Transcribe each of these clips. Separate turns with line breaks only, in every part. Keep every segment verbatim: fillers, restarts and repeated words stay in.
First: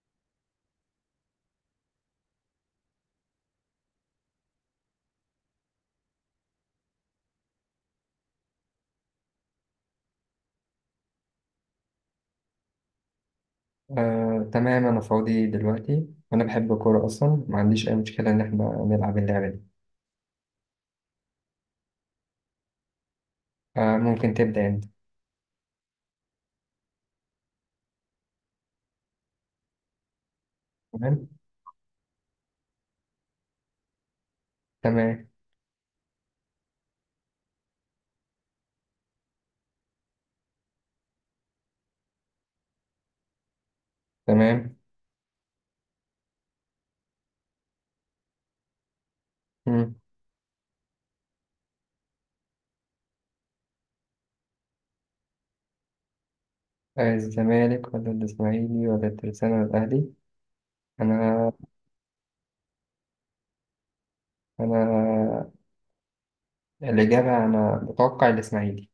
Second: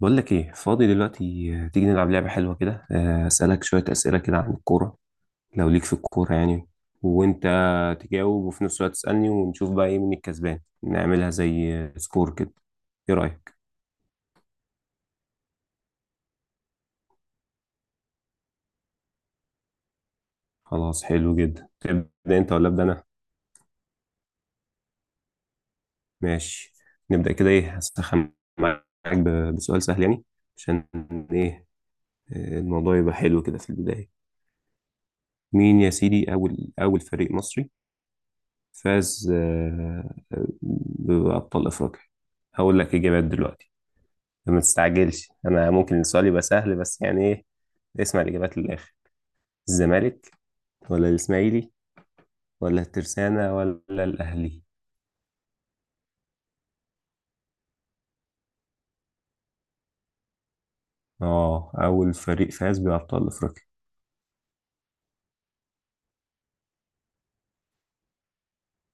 بقول لك ايه فاضي دلوقتي، آه، تيجي نلعب لعبة حلوة كده، آه، اسألك شوية أسئلة كده عن الكورة، لو ليك في الكورة يعني، وانت تجاوب وفي نفس الوقت تسألني، ونشوف بقى ايه مين الكسبان. نعملها زي آه، سكور كده. ايه رأيك؟
آه، تمام، أنا فاضي دلوقتي وأنا بحب الكورة أصلا، ما عنديش أي مشكلة إن إحنا نلعب اللعبة دي.
خلاص، حلو جدا. تبدأ انت ولا أبدأ انا؟
آه، ممكن تبدأ أنت.
ماشي، نبدأ كده. ايه، هسخن معاك ب- بسؤال سهل يعني، عشان
تمام.
ايه آه، الموضوع يبقى حلو كده في البداية.
تمام
مين يا سيدي أول أول فريق مصري فاز آه، آه، بأبطال أفريقيا؟ هقول لك إجابات دلوقتي. ما
تمام
تستعجلش، أنا ممكن السؤال يبقى سهل بس يعني إيه. اسمع الإجابات للآخر.
مم.
الزمالك، ولا الإسماعيلي، ولا الترسانة، ولا الأهلي؟
آه، الزمالك ولا الإسماعيلي ولا الترسانة ولا الأهلي؟ أنا
آه أول فريق فاز بأبطال أفريقيا.
أنا الإجابة، أنا بتوقع الإسماعيلي.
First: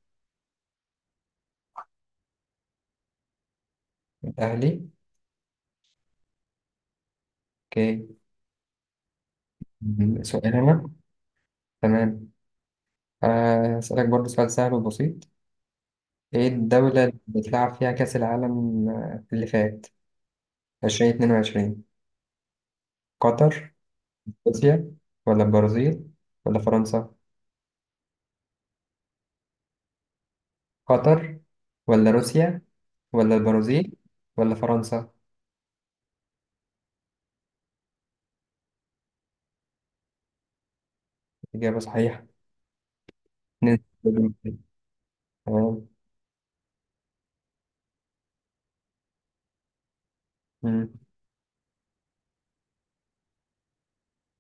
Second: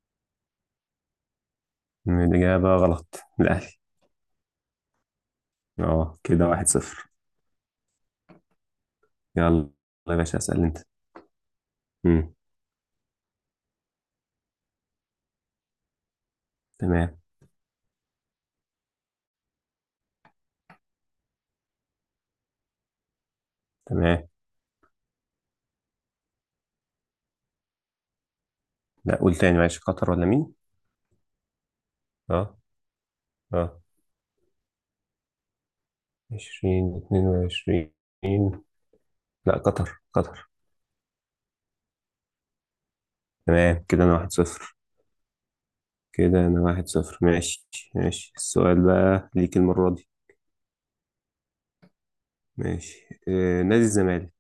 الإجابة غلط، الأهلي.
الأهلي.
آه كده واحد صفر.
أوكي.
يلا يا
مم،
باشا،
سؤال
اسأل أنت.
أنا. تمام.
مم.
آه، أسألك برضه سؤال سهل وبسيط: إيه الدولة
تمام.
اللي بتلعب فيها كأس العالم آه، اللي فات ألفين واتنين وعشرين؟ قطر،
تمام،
روسيا، ولا البرازيل، ولا فرنسا؟
لا قول تاني، معلش، قطر ولا مين؟
قطر ولا
آه.
روسيا ولا
آه.
البرازيل ولا فرنسا؟
عشرين اتنين وعشرين. لا، قطر قطر.
إجابة صحيحة. نادي
تمام كده انا واحد
الزمالك.
صفر
تمام.
كده انا واحد صفر، ماشي. ماشي، السؤال بقى ليك المرة دي.
مم.
ماشي، آه نادي الزمالك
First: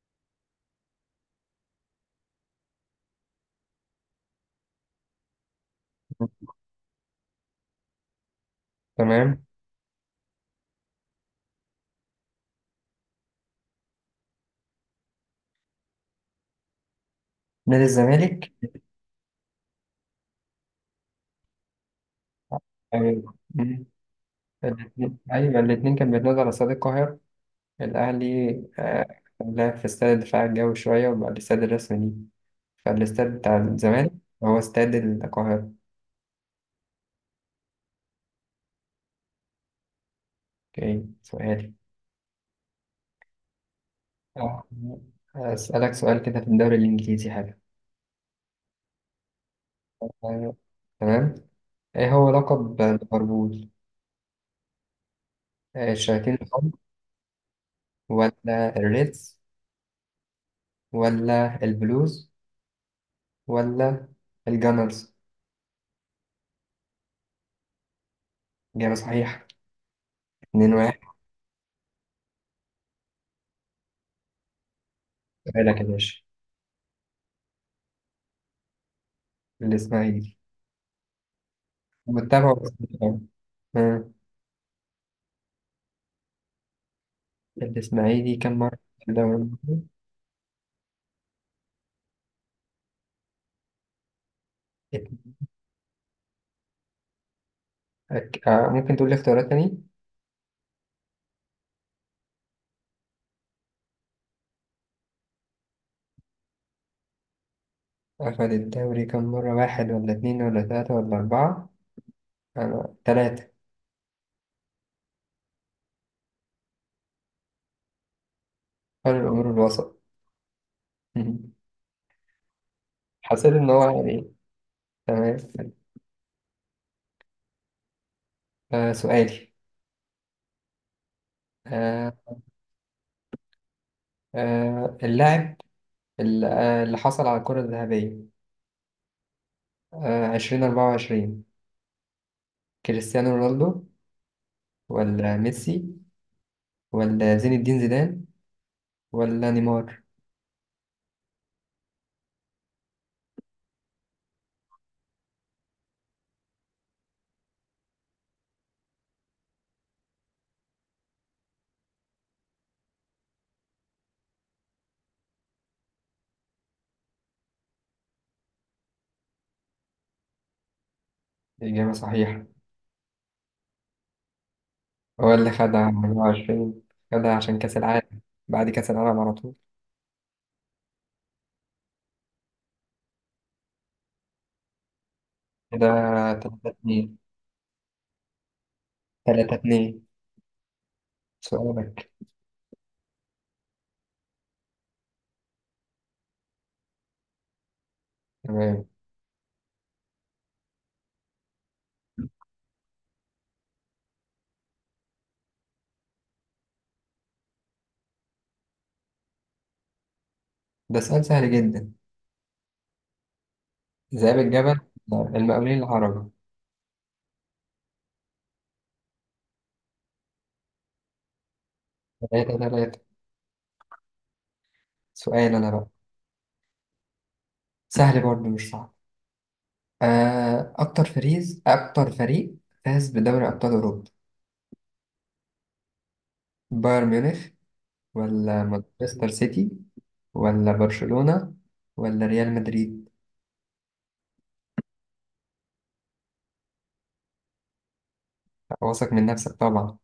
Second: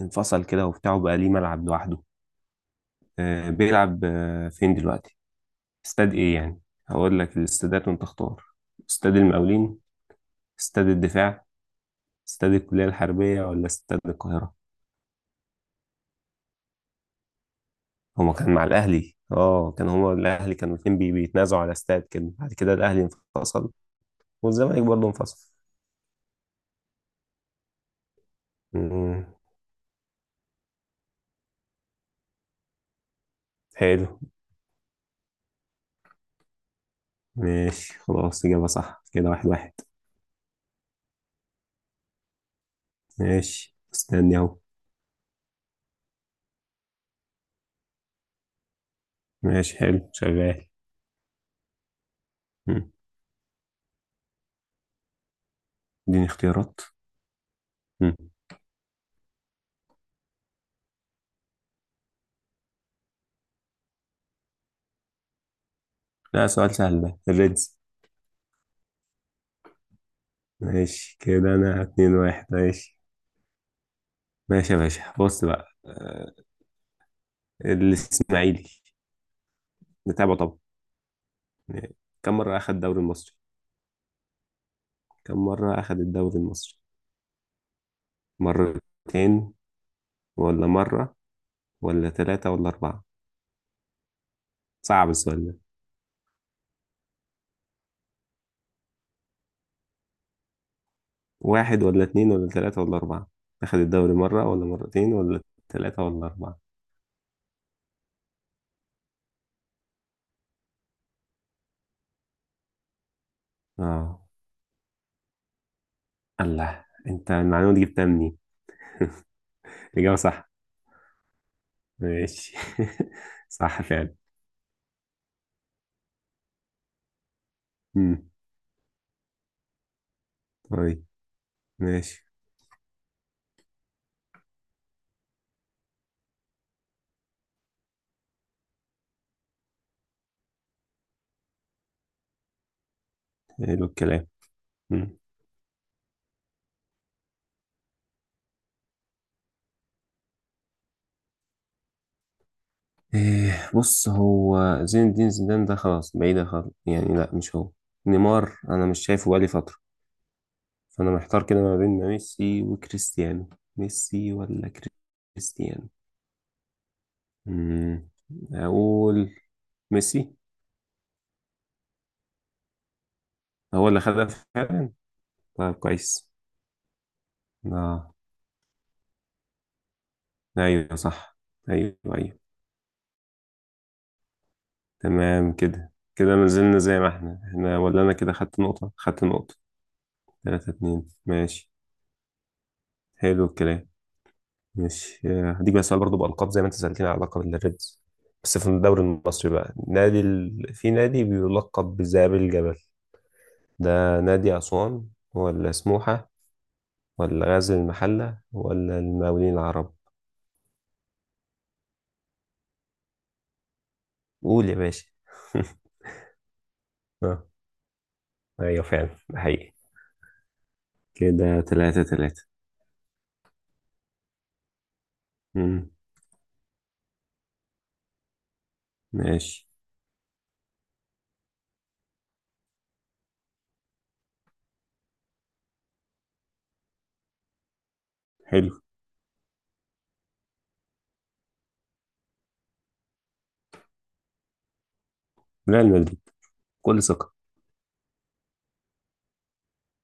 انفصل كده وبتاعه بقى ليه ملعب لوحده. آه بيلعب آه فين دلوقتي؟ استاد ايه يعني؟ هقول لك الاستادات وانت اختار. استاد
تمام.
المقاولين، استاد الدفاع، استاد الكلية الحربية، ولا استاد القاهرة؟
نادي
هما
الزمالك.
كان مع الاهلي، اه كان هما الاهلي كانوا الاتنين بي- بيتنازعوا على استاد كده. بعد كده الاهلي
أيوة.
انفصل
مم.
والزمالك برضه
الاتنين،
انفصل.
أيوة الاتنين كان بيتنازل على استاد القاهرة. الأهلي آه،
مم.
لعب في استاد الدفاع الجوي شوية، وبعد الاستاد الرسمي ليه، فالاستاد بتاع الزمالك
حلو.
هو استاد القاهرة.
ماشي، خلاص، إجابة صح. كده واحد واحد.
أوكي، سؤالي.
ماشي، استني أهو.
آه، أسألك سؤال كده في الدوري الإنجليزي حاجة.
ماشي، حلو،
أيوة.
شغال.
تمام. إيه هو لقب
مم.
ليفربول؟ آه،
اديني
الشياطين الحمر،
اختيارات. مم.
ولا الريدز، ولا البلوز، ولا الجانرز؟
لا، سؤال سهل ده، الريدز.
إجابة صحيحة. اتنين واحد.
ماشي كده، أنا اتنين واحد، ماشي. ماشي يا باشا، بص بقى
سؤالك يا باشا.
آه، الإسماعيلي
الإسماعيلي،
نتابعه طبعا. كم
متابع
مرة
ولا مش
أخد الدوري
متابع؟
المصري؟
آه،
كم مرة أخد الدوري المصري؟
الإسماعيلي كم مرة في الدوري
مرتين
المصري؟
ولا مرة، ولا ثلاثة ولا أربعة؟ صعب
اتنين.
السؤال ده.
أك- آه، ممكن تقول لي اختيارات تاني؟
واحد ولا اتنين ولا تلاتة ولا أربعة؟ أخد الدوري مرة ولا مرتين ولا تلاتة ولا أربعة؟
أخد الدوري كم مرة؟ واحد ولا اتنين ولا تلاتة ولا أربعة؟ أنا تلاتة.
آه. الله، أنت المعلومة دي جبتها منين؟
قال الأمور الوسط.
الإجابة صح. ماشي.
حسيت إن
صح
هو
فعلا.
يعني. تمام.
مم.
آه سؤالي
طيب.
آه
ماشي.
آه اللاعب ال- آه، اللي حصل على الكرة الذهبية آه، عشرين أربعة وعشرين: كريستيانو رونالدو،
حلو الكلام. مم.
ولا ميسي، ولا زين الدين زيدان، ولا نيمار؟
إيه، بص هو، زين الدين زيدان ده خلاص بعيدة خالص يعني، لا مش هو. نيمار أنا مش شايفه بقالي فترة. فأنا محتار كده ما بين ميسي وكريستيانو. ميسي ولا كريستيانو؟ مم. أقول ميسي.
إجابة صحيحة.
هو اللي خدها فعلا.
هو اللي
طيب،
خدها
كويس.
أربعة وعشرين. خدها عشان كأس
آه.
العالم، بعد كأس العالم على طول.
ايوه صح. ايوه ايوه. تمام
كده
كده، كده ما
تلاتة
زلنا زي ما
2.
احنا، احنا ولا انا كده خدت نقطة، خدت
تلاتة
نقطة؟
2.
تلاتة اتنين، ماشي.
سؤالك.
حلو الكلام. ماشي، آه، هديك بقى سؤال برضه بألقاب، زي ما انت سألتني على لقب الريدز. بس في
تمام،
الدوري المصري بقى، نادي ال... في نادي بيلقب بذئاب الجبل. ده نادي أسوان، ولا سموحة، ولا غزل المحلة، ولا المقاولين العرب؟
ده سؤال سهل جدا. ذئاب
قول يا
الجبل:
باشا.
المقاولين العرب.
آه، ايوه فعلا، ده حقيقي. كده تلاتة تلاتة.
تلاتة 3. سؤال أنا بقى،
مم.
سهل برضه مش صعب.
ماشي،
آه، أكتر فريز أكتر فريق فاز بدوري أبطال أوروبا: بايرن ميونخ، ولا
حلو.
مانشستر سيتي، ولا برشلونة، ولا ريال مدريد؟
لا، المدريد، كل ثقة.
واثق من نفسك طبعا.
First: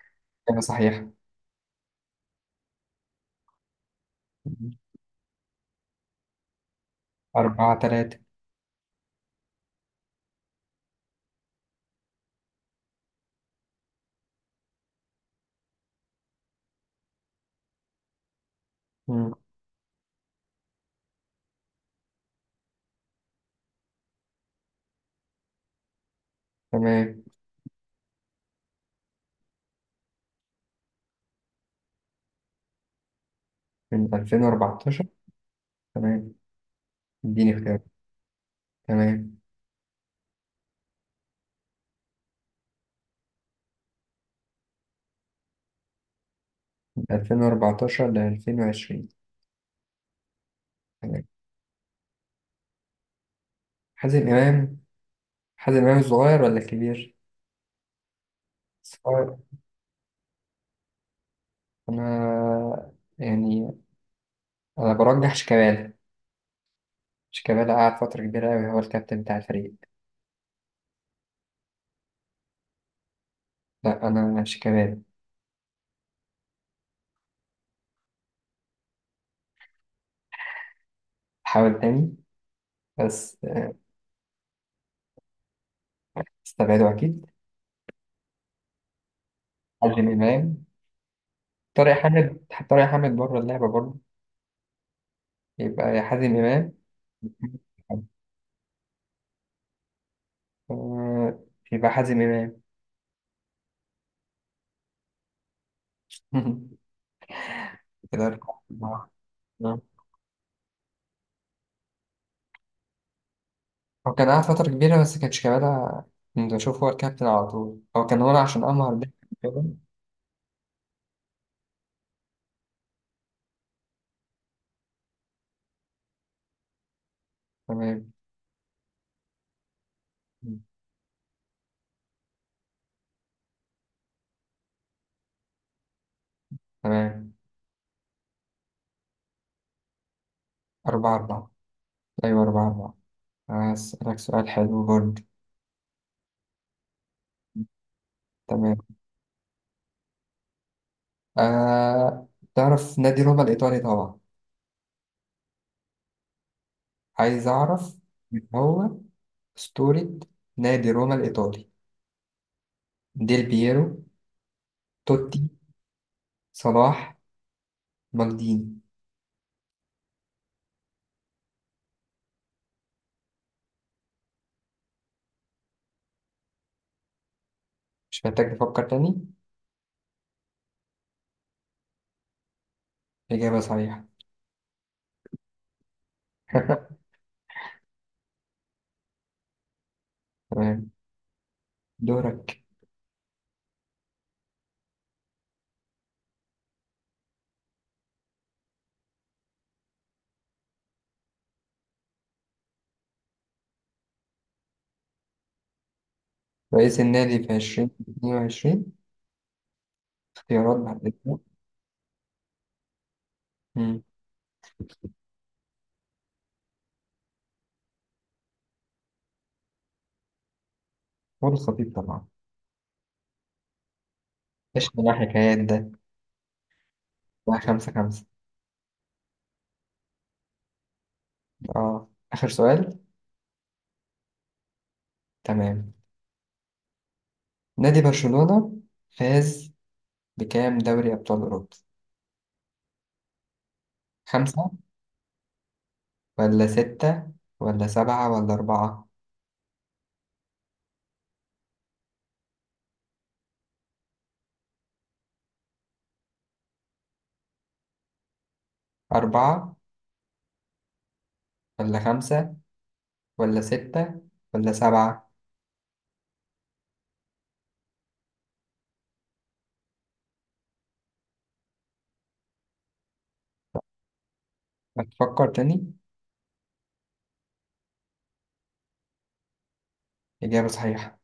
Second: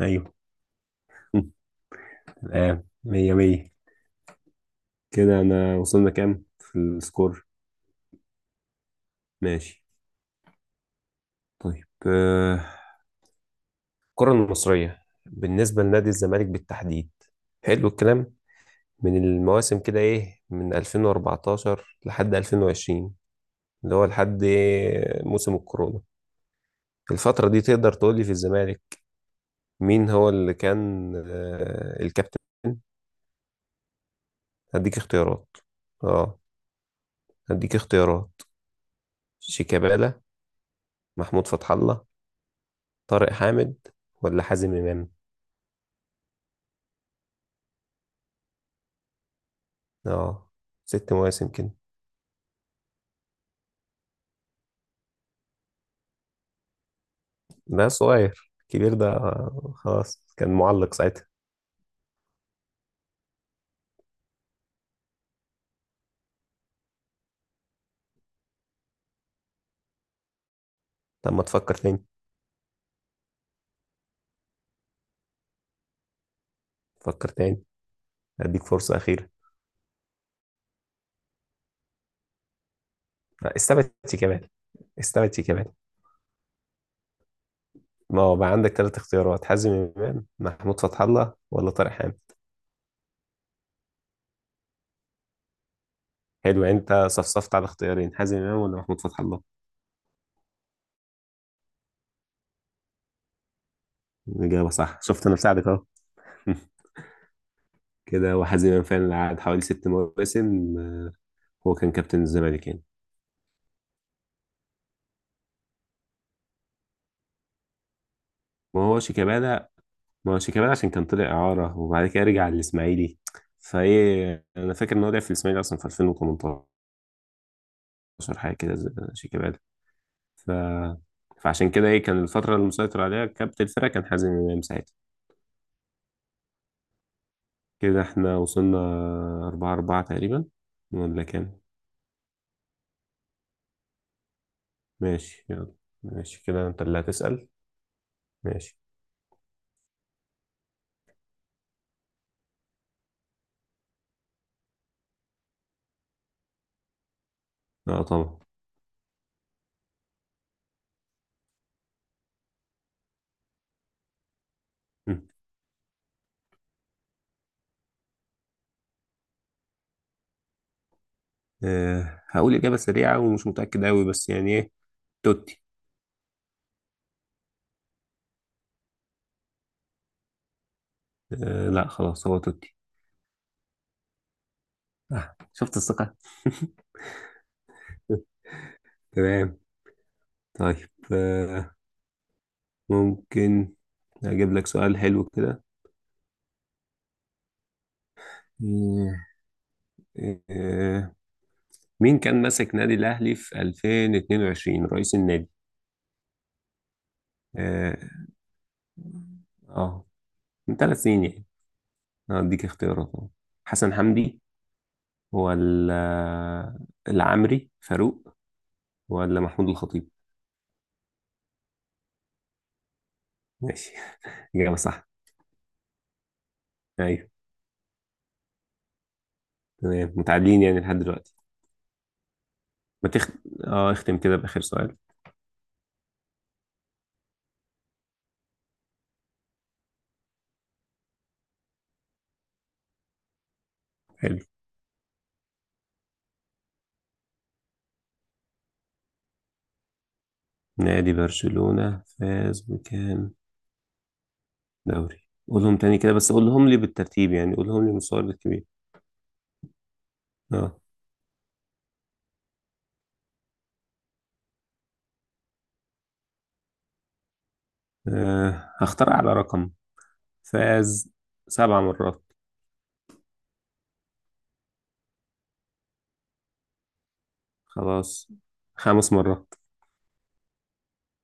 أيوه.
إجابة صحيحة.
مم. الآن مية مية. كده أنا وصلنا كام في السكور؟
أربعة تلاتة.
ماشي. طيب آه، الكرة المصرية بالنسبة لنادي الزمالك بالتحديد، حلو الكلام، من
مم.
المواسم كده إيه، من ألفين وأربعتاشر لحد ألفين وعشرين، اللي هو لحد إيه؟ موسم الكورونا.
تمام.
الفترة دي تقدر تقول لي في الزمالك مين هو اللي كان آه، الكابتن؟
من
هديك
ألفين وأربعتاشر.
اختيارات
تمام،
اه
اديني
هديك
اختيار.
اختيارات.
تمام،
شيكابالا، محمود فتح الله، طارق حامد، ولا حازم امام؟
من ألفين وأربعتاشر ل ألفين وعشرين.
اه ست
تمام.
مواسم كده.
حازم إمام. حازم إمام الصغير ولا الكبير؟
ده صغير، الكبير ده
الصغير.
آه، خلاص كان معلق ساعتها.
أنا يعني، أنا برجح شيكابالا. شيكابالا قعد فترة كبيرة أوي هو الكابتن بتاع الفريق.
طب ما تفكر تاني،
لا أنا شيكابالا.
فكر تاني، هديك فرصة أخيرة.
حاول تاني. بس،
آه، استبعد شيكابالا، استبعد شيكابالا.
استبعده أكيد.
ما هو بقى عندك ثلاث اختيارات: حازم
حازم
امام،
إمام.
محمود فتح الله، ولا طارق
طارق
حامد؟
حامد، طارق حامد بره اللعبة برضه. يبقى يا حازم
حلو،
إمام.
انت صفصفت على اختيارين: حازم امام ولا محمود فتح الله.
آه، يبقى حازم إمام.
الاجابه صح، شفت، انا بساعدك اهو.
كده
كده، وحزيما
أربعة.
فعلا قعد حوالي
آه.
ست مواسم. آه، هو كان كابتن الزمالك يعني.
هو كان قعد فترة كبيرة، بس كان شيكابالا. كنت بشوف هو الكابتن على طول، هو كان هنا عشان
ما
أمهر
هو
ده. كده.
شيكابالا، ما هو شيكابالا عشان كان طلع إعارة وبعد كده رجع للإسماعيلي. فإيه، أنا فاكر إن هو لعب في الإسماعيلي أصلا في ألفين وتمنتاشر
تمام.
حاجة كده، زي- شيكابالا. ف... فعشان كده إيه، كان الفترة اللي مسيطر عليها كابتن الفرقة كان حازم إمام ساعتها.
تمام
كده إحنا وصلنا أربعة أربعة تقريبا،
أربعة
ولا
أربعة
كام؟
أيوة أربعة أربعة. هسألك سؤال حلو برضه.
ماشي، يلا. ماشي كده، أنت اللي هتسأل. ماشي.
تمام. آه، تعرف نادي روما الإيطالي طبعا. عايز أعرف
اه طبعا.
مين هو أسطورة نادي روما الإيطالي: ديل بييرو، توتي، صلاح، مالديني؟
آه، هقول إجابة سريعة ومش متأكد أوي بس يعني إيه، توتي.
مش محتاج تفكر تاني.
آه، لا خلاص، هو توتي.
إجابة صحيحة.
آه، شفت الثقة. تمام. طيب
تمام.
آه،
دورك.
ممكن أجيب لك سؤال حلو كده. آه، آه، مين كان ماسك نادي الأهلي في ألفين واتنين وعشرين رئيس النادي؟
رئيس النادي في عشرين
آه
اتنين وعشرين.
آه،
اختيارات
من
بعد
ثلاث سنين
كده.
يعني. هديك اختيارات أهو. حسن
مم.
حمدي، ولا العمري فاروق، ولا محمود الخطيب؟
هو الخطيب طبعا.
ماشي. إجابة
ايش من
صح.
الحكايات ده؟
ايوه.
بقى خمسة خمسة.
تمام، متعادلين يعني لحد دلوقتي.
اه آخر سؤال.
ما تخ... اه اختم كده بآخر سؤال
تمام. نادي برشلونة فاز بكام دوري أبطال أوروبا؟
حلو.
خمسة، ولا ستة، ولا سبعة، ولا أربعة؟
نادي برشلونة فاز بكام دوري؟ قولهم تاني كده، بس قولهم لي بالترتيب، يعني قولهم لي مستوى الكبير.
أربعة،
اه
ولا خمسة، ولا ستة، ولا سبعة؟
آه، هختار على رقم. فاز سبع مرات.
هتفكر تاني.
خلاص، خمس مرات.
إجابة صحيحة.